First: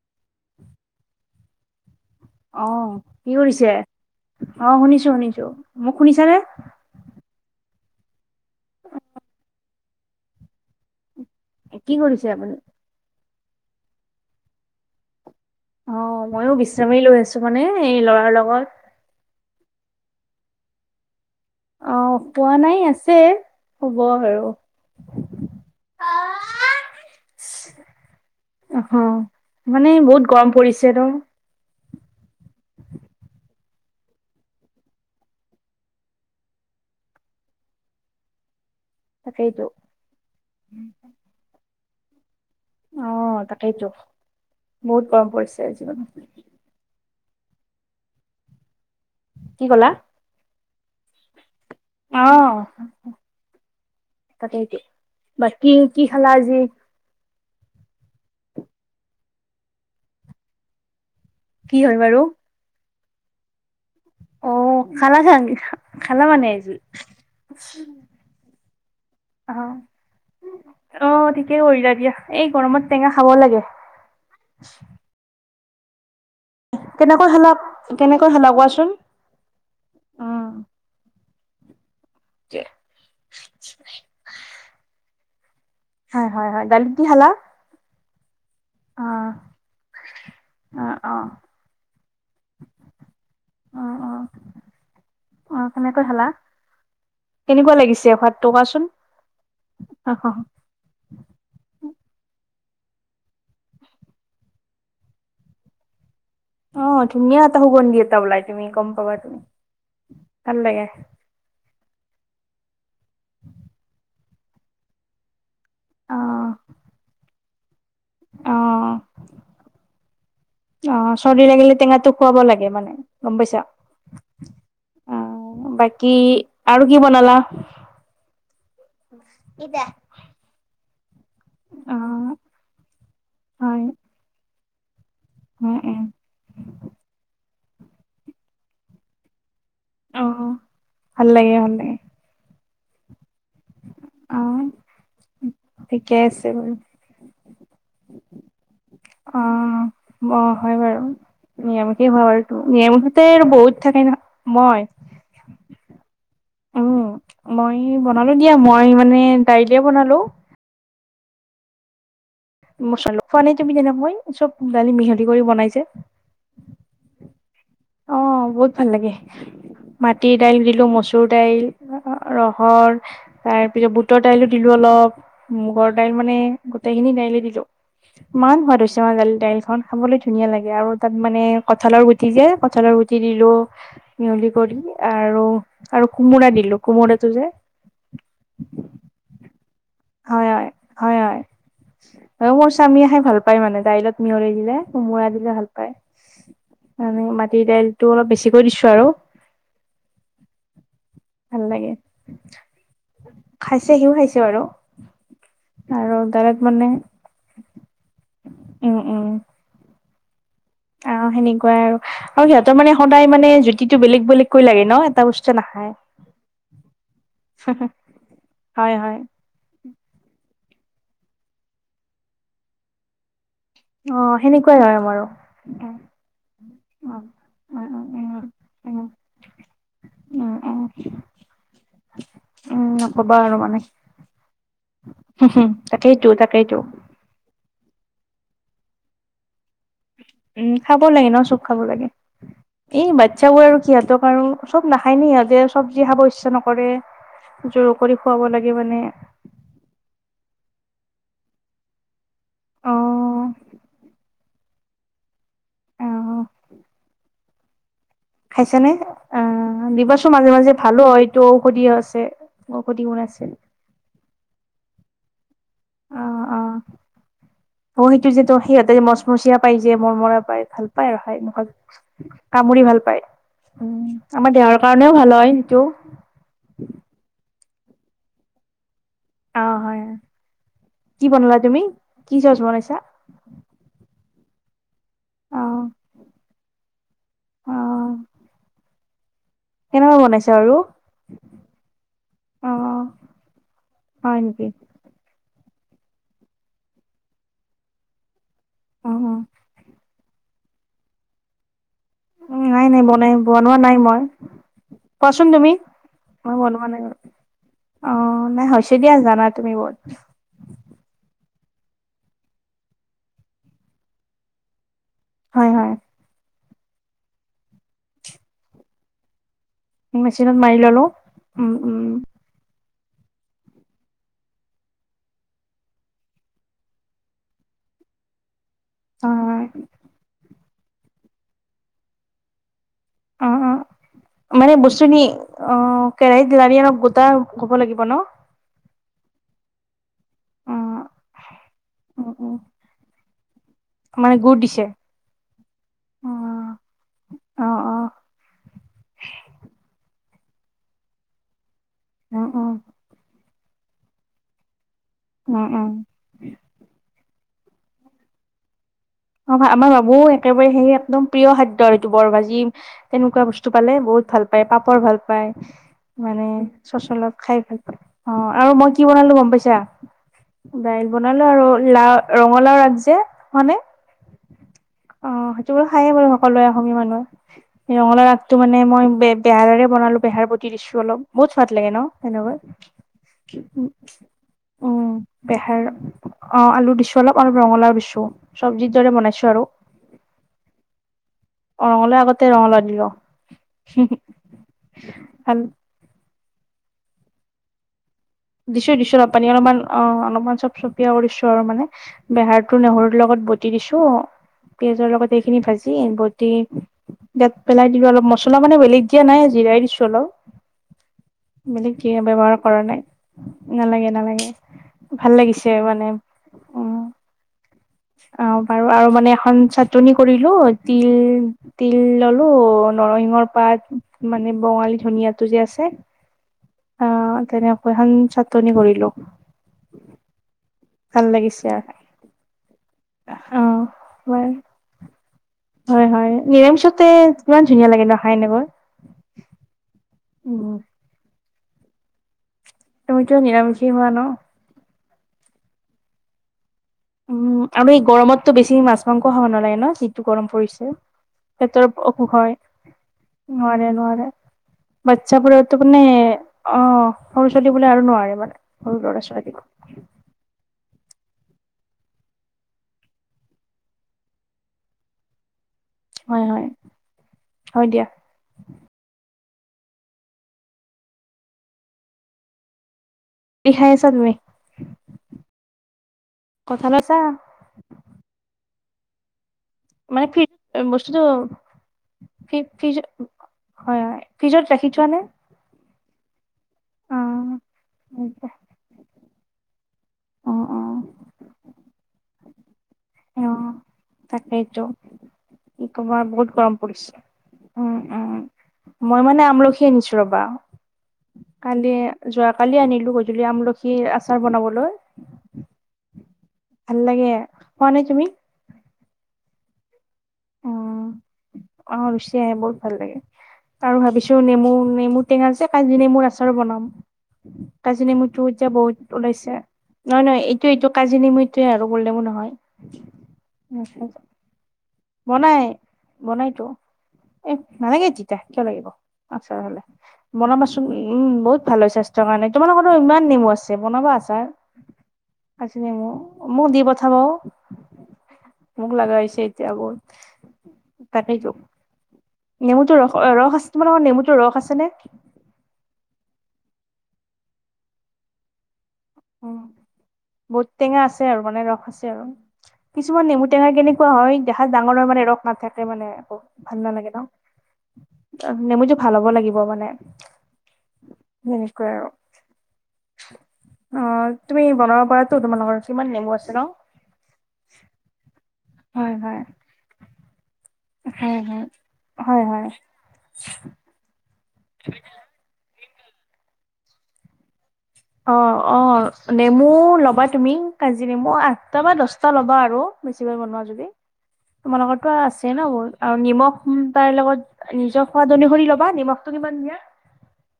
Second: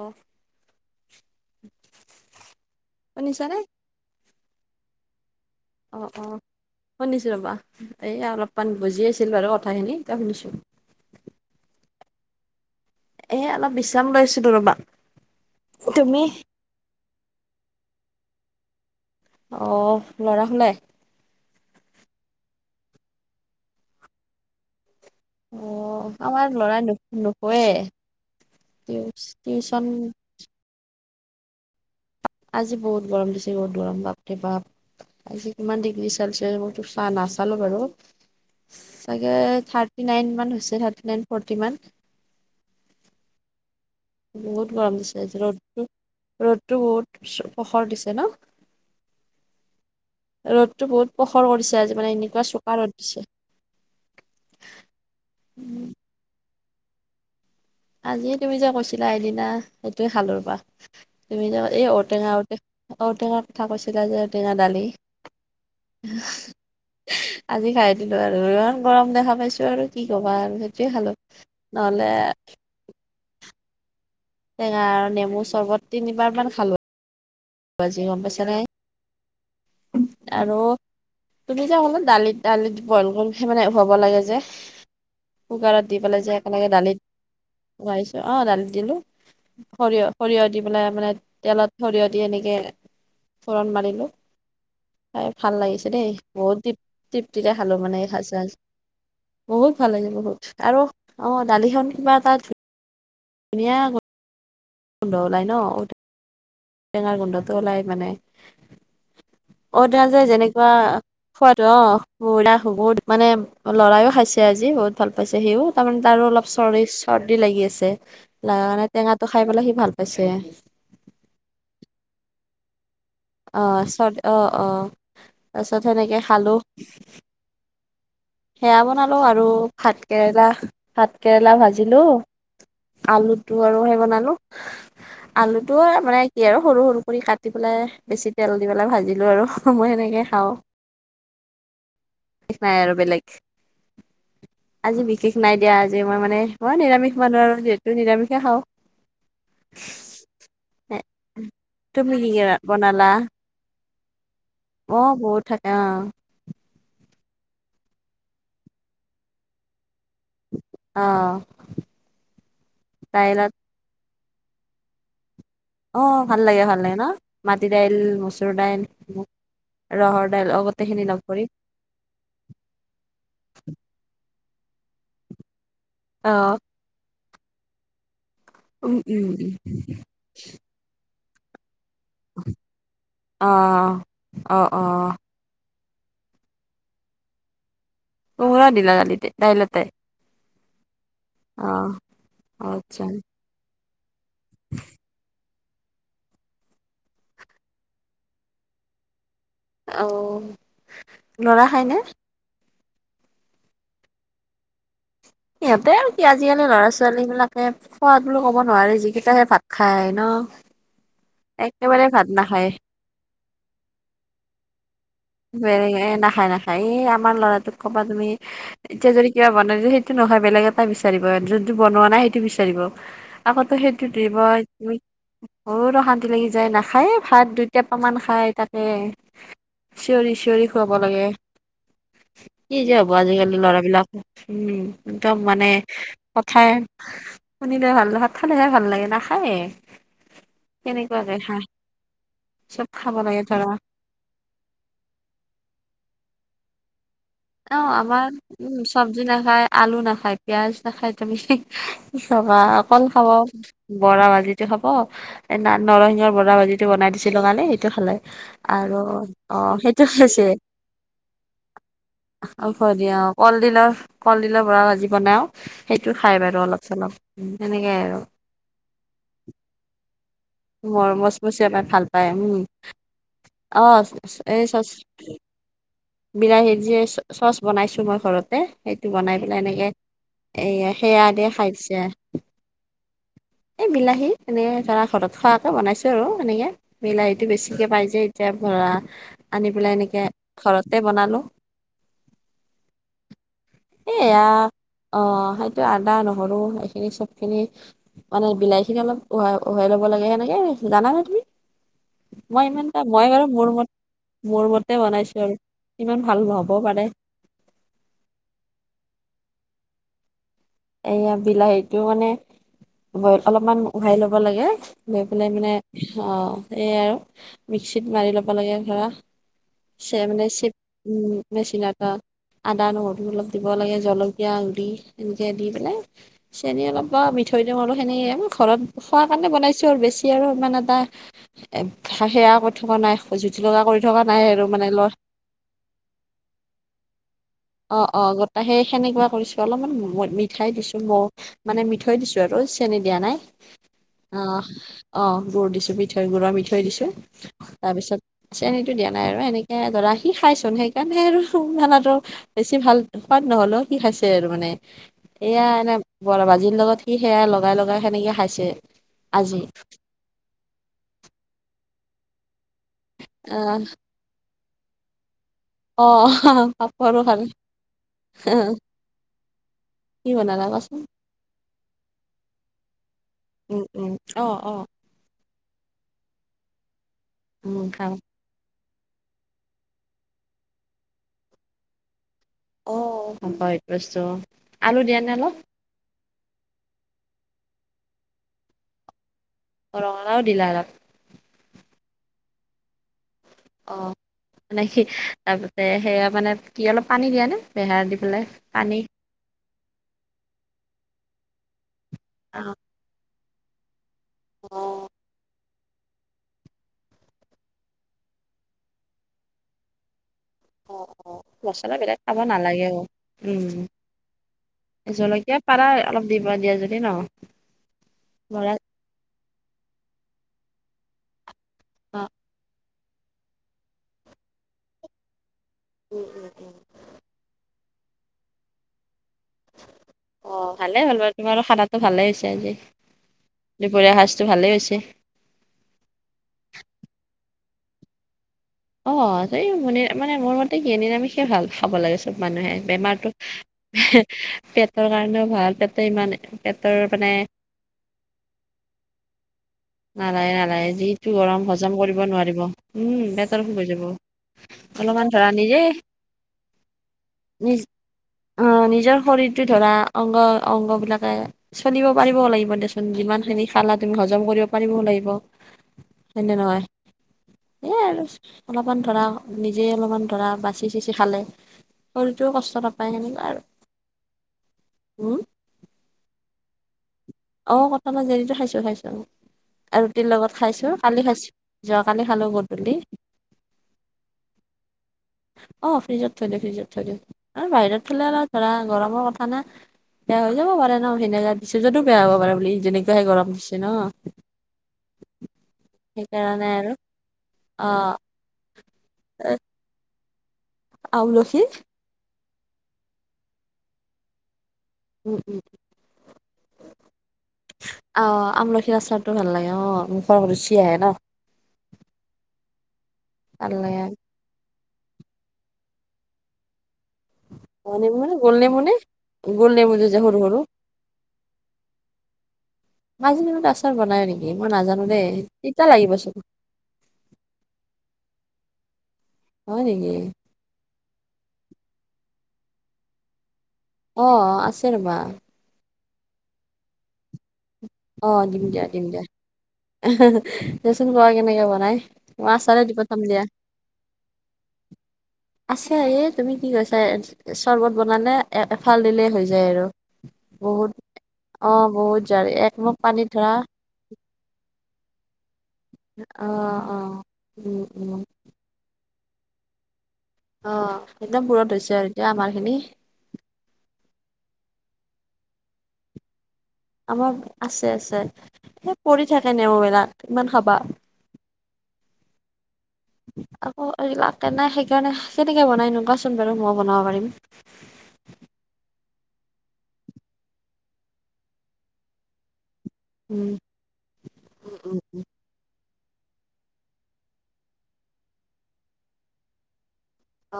অ অহ কি শুনিছানে কৰিছে? অ' শুনিছো, শুনিছো অ মোক অ শুনিছানে? শুনিছো ৰবা এই অলপমান বজি আছিল বাৰু কথাখিনি এয়া শুনিছো। কি কৰিছে আপুনি? এ অলপ বিশ্ৰাম লৈছিলো ৰ'বা। তুমি অ' ময়ো বিশ্ৰামেই লৈ আছো মানে এই ল'ৰাৰ লগত অ' ল'ৰা শুলাই আহ শুৱা নাই আছে, শুব আৰু অ' আমাৰ লৰাই নো নোখোৱে। অ' মানে বহুত গৰম পৰিছে। ন আজি বহুত গৰম দিছে, বহুত গৰম বাপৰে বাপ। কিমান ডিগ্ৰী চেলচিয়াছ মই তো, নাচালো বাৰু চাগে তাকেইতো থাৰ্টি নাইন মান হৈছে, থাৰ্টি নাইন ফৰ্টি মান অ' তাকেইতো বহুত গৰম দি চাইছে, পৰিছে আজি ৰ'দটো মানে ৰ'দটো বহুত পহৰ দিছে ন কি ক'লা ৰ'দতটো বহুত পখৰ কৰিছে আজি মানে এনেকুৱা চোকা ৰ'দ দিছে। তাকেইটো বাকী উম কি খালা আজি? আজি তুমি যে কৈছিলা এইদিনা সেইটোৱে খালো ৰবা তুমি য কি এই হয় বাৰু ঔটেঙা ঔ ঔটেঙা কথা কৈছিলা যে অ ঔটেঙা দালি খালা খাং খালা মানে আজি আজি খাই দিলো আৰু ইমান গৰম দেখা অ পাইছো আৰু কি কবা আৰু সেইটোৱে অ খালোঁ, ঠিকেই কৰিলা নহলে দিয়া এই গৰমত টেঙা খাবও লাগে। টেঙা আৰু নেমু চৰ্বত তিনিবাৰমান খালোঁ। [unintelligible] কেনেকৈ খালা কোৱাচোন, উ আৰু তুমি যে কলা দালিত দালিত বইল কৰি মানে হব লাগে যে কুকাৰত দি পেলাই হয় যে হয় হয় একেলগে দালিত দি খালা? দালিত অঁ দালি দিলো, অ সৰিয়হ সৰিয়হ দি পেলাই অ মানে অ তেলত সৰিয়হ এনেকে ফোৰণ অ মাৰিলোঁ। অ খাই ভাল অ' লাগিছে কেনেকৈ দেই খালা? বহুত তৃপ্তি তৃপ্তিৰে কেনেকুৱা খালোঁ মানে এ লাগিছে ভাত সোৱাদটো সাজ কোৱাচোন? বহুত ভাল লাগে বহুত আৰু অঁ দালিখন কিবা এটা ধুনীয়া ধুনীয়া গো ন্ধ ওলাই ন ঔত অ ধুনীয়া এটা সুগন্ধি এটা ওলাই তুমি গম পাবা তুমি। অতজ ভাল যেনেকুৱা লাগে। খোৱাদ ত বুৰাখ বহুত মানে ল'ৰায়েও খাইছে আজি বহুত ভাল পাইছে সিও তাৰমানে অ তাৰো অলপ চৰ্দি চৰ্দি লাগি আছে। অ ল মানে টেঙাটো খাই পেলাই সি ভাল পাইছে। তো খোৱাব লাগে মানে গম পাইছা, অ চৰ্দি অ অ আহ তাৰপিছত বাকী সেনেকে খালো আৰু কি বনালা? সেয়া বনালো আৰু ভাত কেৰেলা, ভাত কেৰেলা অ ভাজিলো। আলুটো হয় আৰু সেই বনালো আলুটো উম উম মানে কি আৰু সৰু সৰু কৰি কাটি পেলাই বেছি তেল দি পেলাই ভাজিলো আৰু সময় সেনেকে অ খাওঁ, ভাল লাগে ভাল লাগে নাই আৰু বেলেগ। অ আজি বিশেষ নাই দিয়া আজি ঠিকে মই মানে আছে বাৰু। মই নিৰামিষ মানুহ আৰু যিহেতু নিৰামিষে খাওঁ। অঁ অ হয় এ, বাৰু নিৰানিষতে তুমি খোৱা কি কি বাৰু ৰা- তুমি। বনালা নিৰানিষতে আৰু বহুত থাকে নহয়, মই অ বহুত থাকে অঁ উম মই বনালোঁ দিয়া মই মানে দাইলে বনালোঁ। আহ। মোছল খোৱা নাই তুমি তেনেকৈ, চব দালি মিহলি। কৰি বনাইছে অ ভাল লাগে ভাল লাগে ন, মাটি দাইল ল অ মচুৰ বহুত দাইল ভাল লাগে ৰহৰ মাটিৰ দাইল দিলো গোটেইখিনি লগ মচুৰ কৰি দাইল ৰহৰ তাৰপিছত বুটৰ দালি দাইলো দিলো অলপ মোহৰ দাইল অ মানে গোটেইখিনি দাইলে দিলো ইমান সোৱাদ উম হৈছে উম মাৰ উম দাইলখন খাবলৈ ধুনীয়া লাগে আৰু তাত মানে কঁঠালৰ গুটি যে কঠালৰ গুটি অ দিলোঁ মিহলি অ কৰি অ আৰু আৰু কোমোৰা দিলো, কোমোৰাটো যে কোমোৰা দিলা দালিতে দাইলতে হয় হয়, হয় হয় অ আৰু মোৰ আচ্ছা স্বামীয়ে খায় ভাল পায় মানে। দাইলত মিহলি দিলে কোমোৰা দিলে ভাল পায়। মানে মাটি দাইলতটো অলপ বেছিকৈ দিছো আৰু অ ভাল ল'ৰাই লাগে খাইনে? খাইছে সিও খাইছে বাৰু। সিহঁতে আৰু কি দাইলত আজিকালি মানে ল'ৰা ছোৱালী বিলাকে খোৱা বুলি ক'ব নোৱাৰি যিকেইটাহে ভাত খায়। ন অ সেনেকুৱাই একেবাৰে ভাত আৰু নাখায় সিহঁতৰ মানে সদায় মানে জুতিটো বেলেগ বেলেগকৈ লাগে ন বস্তু বে নাখায় এ নাখায় নাখায় এই আমাৰ লৰাটোক ক'বা তুমি হয় এতিয়া হয় যদি কিবা বনাই সেইটো নহ, বেলেগ এটা বিচাৰিব যোনটো বনোৱা নাই সেইটো বিচাৰিব। আকতো সেইটো অ ধৰিব, সেনেকুৱাই হয় আমাৰো উম বত অশান্তি লাগি যায় নাখায় উম ভাত দুইটাপামান উম খায় তাতে উম চিঞৰি উম চিঞৰি উম খুৱাব লাগে। উম কি যে হব নকবা আৰু আজিকালি মানে লৰাবলাক উম একদম মানে তাকেইতো কথাই, তাকেইতো শুনিলে ভাল ভাত খালেহে ভাল লাগে নাখায়ে। উম খাব লাগে কেনেকুৱাকে ন খা চুখ খাব লাগে চব এই খাব লাগে বাচ্ছাবোৰ ধৰা আৰু সহঁতক আৰু, চব নাখায় নি সিহঁতে চব্জি খাব ইচ্ছা নকৰে, অ জোৰ কৰি আমাৰ খুৱাব লাগে উম মানে চব্জি নাখায় আলু নাখায় পিয়য়াজ নাখায়, তুমি চবা অ অকল খাব বৰা ভাজিটো খাব এ অ নৰসিংহৰ বৰা ভাজি যিটো বনাই দিছিলো লগালে সেইটো খালে। খাইছ নে আৰু অ সেইটো দিবাচোন খাইছে মাজে মাজে ভালো হয় এইটো ঔষধি আছে। ঔষ ঔষধি দিয়া গুণ অ আছে কলডিলৰ কলডিলৰ বৰা ভাজি বনাও সেইটো অ খাই অ বাৰু অলপ চলপ সেনেকাই অ আৰু সেইটো যে তো সিহঁতে মচমচীয়া পাই যে মৰমৰা পাই ভাল পায় আৰু খাই মমচমচি মুখত এবাৰ ভাল পায় উম! কামুৰি ভাল পায় অ উম আমাৰ এই দেহৰ চচ কাৰণেও ভাল হয় সেইটো বিলাহীৰ যে চচ বনাইছো মই ঘৰতে, সেইটো বনাই পেলাই অ এনেকে হয় এ সেয়া কি দিয়ে বনালা খাই তুমি দিছে। কি চচ বনাইছা এই বিলাহী এনেক ধৰা ঘৰত অ খোৱাকৈ বনাইছোঁ আৰু এনেকৈ বিলাহীটো অ বেছিকৈ পাই যোয় এতিয়া ধৰা আনি পেলাই কেনেকুৱা এনেকে বনাইছা আৰু ঘৰতে বনালোঁ। অ হয় এয়া নেকি অ' আদা নহৰু এইখিনি চব খিনি মানে বিলাহী খিনি অ অলপ উাই উাই ল নান নাদমি অ মই নাই ইমানটা নাই মই বনাই বাৰু মোৰ বনোৱা ম নাই মই মোৰ মতে বনাইছো কোৱাচোন আৰু তুমি ইমান মই ভালহ'ব বনোৱা নাই পাৰে। বাৰু অ নাই হ হৈছে দিয়া জানা তুমি বত এয়া বিলাহীটো মানে বইল অলপমান উহাই ল'ব লাগে। লৈ পেলাই হয় মানে হয় অ সেয়াই আৰু মিক্সিত মাৰি ল'ব লাগে ধৰা স মানে মেচিনত মাৰি ললো উ উম উম মেচিনাটা আদা নহৰু অলপ দিব লাগে জলকীয়া গুৰি দি পেলাই চেনি অলপ বা মিঠৈ দিওঁ আৰু সেনে ঘৰত, খোৱা হয় কাৰণে হয় বনাইছো আৰু বেছি আৰু মানে এটা এ সেয়া, থকা নাই অ জুতি অ লগা কৰি থকা নাই আৰু মানে লয়। অ কেৰাহীত লাৰি অলপ গোটা হ'ব অ লাগিব ন অ গোটাহ সেই সেনেকুৱা কৰিছো অলপমান মই মিঠাই অ দিছো ম মানে মিঠৈ উ দিছো উ আৰু চেনিী দিয়া নাই, মানে অ গুৰ দিছে অ গুডুৰ দিছো মিঠৈ অ গুডুৰৰ মিঠৈ দিছো অ অ তাৰপিছত চেনীটো দিয়, সকাৰণে আৰু সেনেকে ধৰা সি খাইচোন সেইকাৰণে আৰু মানৰ উম উম সোৱাদ নহলেও কি খাইছে আৰু মানে উম এয়া উম এনে বৰা বাজিৰ লগত কি সেয়া, লগাই লগাই সেনেকে খাইছে। অ আজি আমাৰ বাবু একেবাৰে সেই একদম প্ৰিয় খাদ্য আৰু এইটো বৰ ভাজি তেনেকুৱা বস্তু আহ পালে বহুত ভাল পায় পাপৰ ভাল পায়। অ মানে চচলপ খাই ভাল পাল অ আৰু মই কি বনালো গম পাইছা। কি বনালা কোৱাচোন দাইল বনালো আৰু লা ৰঙালাও ৰাখজে মানে উম উম অ' অ'। সেইটো বোৰো খায়ে বাৰু সকলোৱে অসমীয়া মানুহে উম এই খাম ৰঙলৰ ৰাসটো মানে, মানে মই বে বেহাৰেৰে বনালো বেহাৰ প দিছো অলপ বহুত সোৱাদ লাগে ন তেনেকুৱা অ উ পাহৰিত বস্তু আলু উম দিয়া নে অলপ বেহাৰ অ আলু দিছো অলপ আৰু ৰঙালাও দিছো চব্জিৰ দৰে বনাইছো আৰু অ। [unintelligible] অ ৰঙালাওঁ আগতে ৰঙালাওঁ দিব। অ মানে সি তাৰপিছতে সেয়া মানে কি অলপ পানী দিয়া নে বেহাৰ দি। পেলাই দিছোঁ পানী দিছোঁ অলপ পানী অলপমান অ অলপমান চব চবিয়া কৰিছোঁ আৰু মানে। অ বেহাৰ টো নহৰুৰ লগত বটি দিছোঁ অ পিয়াজৰ লগত এইখিনি ভাজি। বটি ইয়াত পেলাই দিলোঁ অলপ মছলা মানে বেলেগ দিয়া নাই জিৰাই দিছোঁ অ', অ', অলপ। মছলা মানে কি বিলাক খাব ব্যৱহাৰ কৰা নালাগে নাই। অ'। উম, নালাগে নালাগে ভাল জলকীয়া লাগিছে পাৰা মানে অলপ দিবা দিয়া যদি উম। ন অ ধৰা বাৰু আৰু মানে এখন চাটনি কৰিলো তিল। তিল অ', ললো নৰসিংহৰ পাত মানে বঙালী ধনীয়া। যে আছে উম, উম, উম। অহ তেনেকৈ এখন চাটনি কৰিলোঁ। অ ভালে হ'ল বাৰু তোমাৰো লাগিছে খানাটো ভালেই হৈছে আজি অ দুপৰীয়া হয় সাজটো ভালেই হৈছে। হয় হয় নিৰামিষতে কিমান ধুনীয়া লাগে নহ খাই এনেকৈ। অ এই ম মানে মোৰ উম মতে কি নিৰামিষয়েই ভাল খাব লাগে চোন। মানুহে বেমাৰতটো তুমিতো নিৰামিষেই হোৱা ন পেটৰ কাৰণেও ভাল পেটে ইমান। পেটৰ মানে উম আমি গৰমতো বেছি মাছ-মাংস খাব নালাগে নহ। যিটো গৰম নালাগে নালাগে পৰিছে, যিটো গৰম পেটৰ হজম কৰিব অসুখ হয় নোৱাৰিব উম, পেটৰ অসুখ হৈ নোৱাৰে, যাব। নোৱাৰে। অলপমান বাচ্ছ ধৰা নিজে বোৰতো মানে অ সৰু ছোৱালীবোৰে আৰু নোৱাৰে মানে সৰু যি ল'ৰা-ছোৱালী। ধৰা অংগ। অংগ বিলাকে চলিব পাৰিব লাগিব দেচোন, যিমান খিনি খালা তুমি হজম কৰিব। পাৰিবও লাগিব হয় নে নহয়, হয় এয়াই দিয়া আৰু অলপমান ধৰা। নিজে অলপমান ধৰা বাচি-চিচি খালে শৰীৰতটোও কষ্ট নাপ। কি খাই আছা নাই উম কথা লৈছা। অ' কঠালৰ হেৰিটো খাইছোঁ খাইছোঁ। আৰু মানে ৰুটিৰ ফ্ৰিজ লগত খাইছোঁ বস্তুটো কালি খাইছোঁ যোৱা কালি খালোঁ ফ্ৰি গধূলি। ফ্ৰিজ হয়, হয় ফ্ৰিজত ৰাখি থোৱা নে? অ, ফ্ৰিজত থৈ দিওঁ, ফ্ৰিজত থৈ অ দিওঁ আৰু বাহিৰত থলে অলপ ধৰা গৰমৰ কথা না। বেয়া অ হৈ যাব পাৰে নহ অ ভিনেগাৰ দিছোঁ যদিও বেয়া হব পাৰে বুলি যেনেকুৱাহে অ গৰম দিছে। ন তাকেইতো। কি ক'বা বহুত সেইকাৰণে গৰম আৰু পৰিছে, অ উম'উম'। মই মানে আমলখি আনিছো ৰ'বা, আউলসী কালি যোৱা। কালি আনিলো গধূলি আমলখি, আচাৰ বনাবলৈ। উম', উম' ভাল লাগে খোৱা নে তুমি অহ' আমলখি আচাৰ। টো ভাল লাগে অ' মুখৰ ৰুচি আহে অ নহ। অ' ৰুচি আহে বহুত ভাল লাগে ভাল লাগে। আৰু ভাবিছোঁ নেমু। নেমু টেঙা যে, কাজী নেমু আচাৰো বনাম। অ, কাজি নেমু নে নেমুটো গোল যে নেমু নে, বহুত ওলাইছে গোল নেমু যে যে নহয়, সৰু নহয় সৰু। এইটো, এইটো কাজি নেমু এইটোৱে গোলনেমু। নহয়। কাজি নেমুৰ আচাৰ বনাই নেকি? মই নাজানো। দেই, বনাই তিতা লাগিব চোন, বনাইতো, এ নালাগে তিতা। কিয় লাগিব, আচাৰ হ'লে হয় নেকি? বনাবাচোন। উম বহুত ভাল হয় স্বাস্থ্যৰ কাৰণে তোমালোকৰটো ইমান নেমু আছ। দে বনাবা অ, আচাৰ, আছে ৰ'বা, কাজি নেমু মো দি পঠাবা অ'। অ' দিম দিয়া, দিম দিয়া, বহুত আহাহা দে চোন বোৱা তাকেইতো কেনেকে বনাই। অ' আচাৰে দি নেমুটো ৰস পথাম দিয়া, ৰস আছে তোমালোকৰ নেমুটোৰ ৰস আছে আছে এই। তুমি কি কৈছা এ চৰ্বত বনালে এ এফাল দিলেই হৈ নে যায় আৰু বহুত টেঙা আছে আৰু মানে ৰস অ' আছে বহুত আৰু। যাৰ। কিছুমান নেমু টেঙা কেনেকুৱা হয় দেহ ডাঙৰ হয় মানে ৰস নাথাকে মানে অ, বহুত ভাল অ। নালাগে উম, উম, ন নেমুটো ভাল হ'ব লাগিব মানে। আহ একদম পূৰত হৈছে আৰু এতিয়া আমাৰ খিনি। অ' তুমি বনাব পাৰাটো তোমালোকৰ কিমান নেমু আছে ন। আমাৰ আছে, আছে সেই হয় পৰি হয়। থাকে নেমু বিলাক ইমান খাবা। হয়', হয়', হয়', হয়'। তেনে সেইকাৰণে, কেনেকে বনাই কোৱাচোন বাৰু মই বনাব পাৰিম। অ', অ' নেমু ল'বা তুমি কাজি নেমু আঠটা বা দচটা ল'বা আৰু। বেছি বাৰ উম বনোৱা যদি তোমালোকটো আছে ন বহুত। আৰু নিমখ তাৰৰ লগত নিজৰ সোৱাদ অনুসৰি ল'বা, নিমখটো কিমান দিয়া।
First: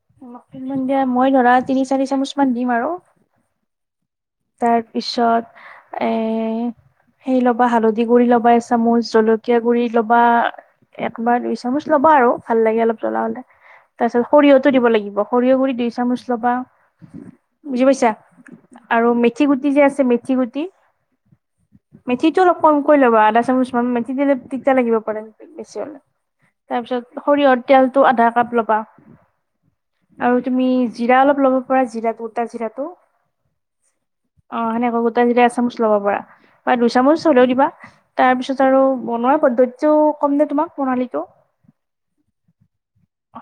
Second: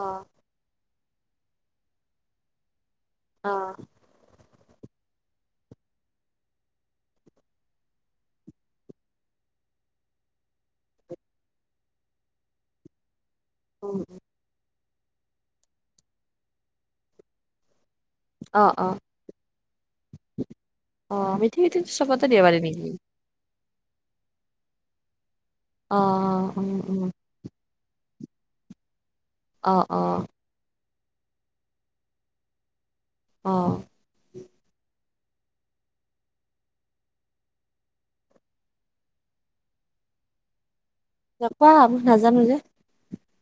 অ মই ধৰা তিনি চাৰি চামুচ মান দিম আৰু। অ'। তাৰ পিছত এ সেই ল'বা হালধি গুৰি লবা এচামুচ জলকীয়া গুৰি ল'বা। এক বা দুই চামুচ ল'বা আৰু ভাল লাগে অলপ জ্বলা হ'লে। উম তা পিছত সৰিয়হতো দিব লাগিব, সৰিয়হ গুৰি দুই চামুচ ল'বা, বুজি পাইছা। অ অ আৰু মেথি গুটি যে আছে মেথি গুটি অ মিঠি মিঠি চবতে দিব মেথিটো অলপ পাৰি নেকি কমকৈ ল'বা আধা চামুচ মান মেথি দিলে তিয়া লাগিব পাৰে। বেছি হলে অ উম উম তাৰপিছত সৰিয়হৰ। তেলটো আধা কাপ লবা অ অ আৰু তুমি জিৰা অলপ লব। জিৰাটো বতা জিৰাটো। অ। অ সেনেকে গোটাই যেতিয়া এচামুচ লব পাৰা বা দুইচামুচ হলেও দিবা তাৰ পিছত আৰু। পন্ধতিটো কম দে তোমাক প্ৰণালী। যাবা নাজানো যে।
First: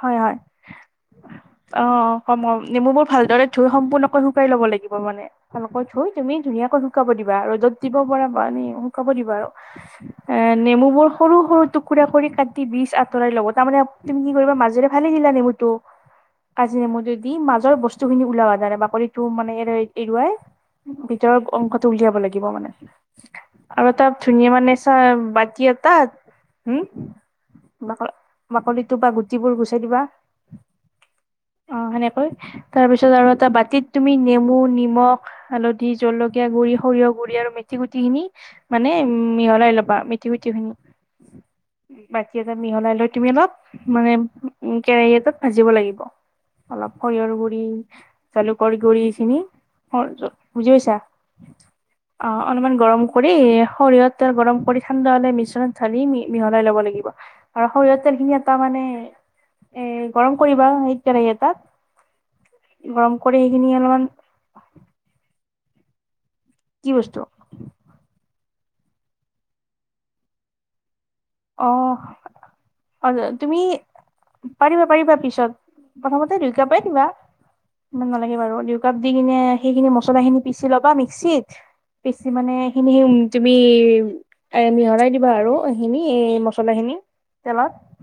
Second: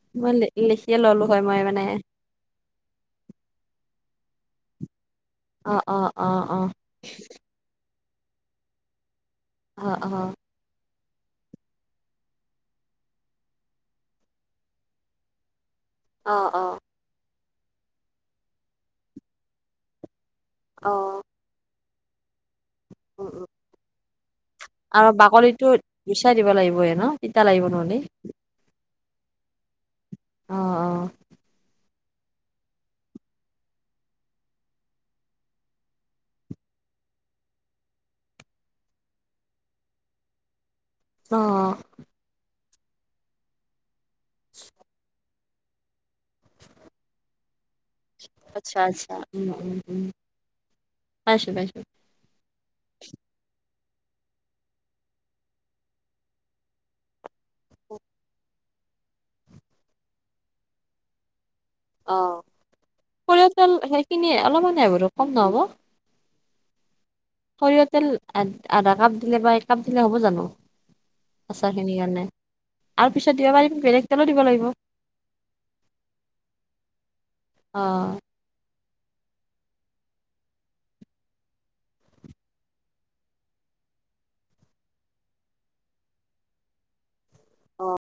হয় মই হয় লিখিয়ে ললো হয় মই মানে অ ক নেমুবোৰ ভাল। দৰে ধুই সম্পূৰ্ণকৈ শুকাই ল'ব লাগিব মানে, অ ভালকৈ অ ধুই অ তুমি অ ধুনীয়াকৈ শুকাব দিবা ৰ'দত দিব পৰা বা এনে শুকাব দিবা আৰু, অ অ এ নেমু বোৰ সৰু সৰু টুকুৰা কৰি কাটি বিজ আঁতৰাই ল'ব, তাৰমানে তুমি কি কৰিবা মাজেৰে ফালি দিলা নেমুটো অ অ কাজি নেমুটো দি মাজৰ বস্তু খিনি ওলাবা দাৰা বাকলিটো মানে এৰু এৰুৱাই অ ভিতৰৰ অংশটো উলিয়াব লাগিব মানে উম উম আৰু এটা ধুনীয়া মানে চ আৰু বাকী বাকলিটো এটা, গুচাই দিব হম লাগিবয়ে ন তিতা লাগিব নহ'লে [unintelligible] বাকলি টো বা গুটিবোৰ গুচাই দিবা। আহ আহ অ হেনেকৈ তাৰপিছত আৰু এটা বাতিত তুমি নেমু, নিমখ, হালধি, জলকীয়া গুড়ি, সৰিয়হ গুড়ি আৰু মিঠা তেল মিঠি গুটি খিনি মানে উ মিহলাই ল'বা মিথি গুটি খিনি অ বাতি মিহলাই লৈ তুমি অলপ মানে কেৰাহী এটাত ভাজিব লাগিব, অলপ সৰি গুৰি, জালুকৰ আচ্ছা, গুৰি আচ্ছা। খিনি উম, উম, উম, [unintelligible] বুজি পাইছা? পাইছো, পাইছো। অ অলপমান গৰম কৰি সৰিয়হত তেল গৰম কৰি ঠাণ্ডা হলে মিশ্ৰণ ঢালি মি মিহলাই ল'ব লাগিব আৰু সৰিয়হ তেল খিনি এটা মানে [inaudible] এ গৰম কৰিবা সেই কেৰাহী এটাত। অ গৰম কৰি সৰিয়হ সেইখিনি দেখোন অলপমান সেইখিনিয়ে অলপমানে হব দেখোন, কম নহ'ব? কি বস্তু? সৰিয়হ তেল আ আধা কাপ দিলে বা এক কাপ দিলে হ'ব জানো? অ আছাখিনৰ কাৰণে। আৰু অ পিছত দিব তুমি পাৰিম বেলেগ তেলো দিব লাগিব। পাৰিবা পাৰিবা পিছত, প্ৰথমতে দুই কাপে দিবা। অ'। ইমান নালাগে বাৰু দুকাপ দি কিনে সেইখিনি মছলা খিনি পিচি ল'বা মিক্সিত, পিছি মানে এইখিনি উ তুমি এ মিহলাই দিবা আৰু এইখিনি এই মছলা খিনি তেলত। অ'।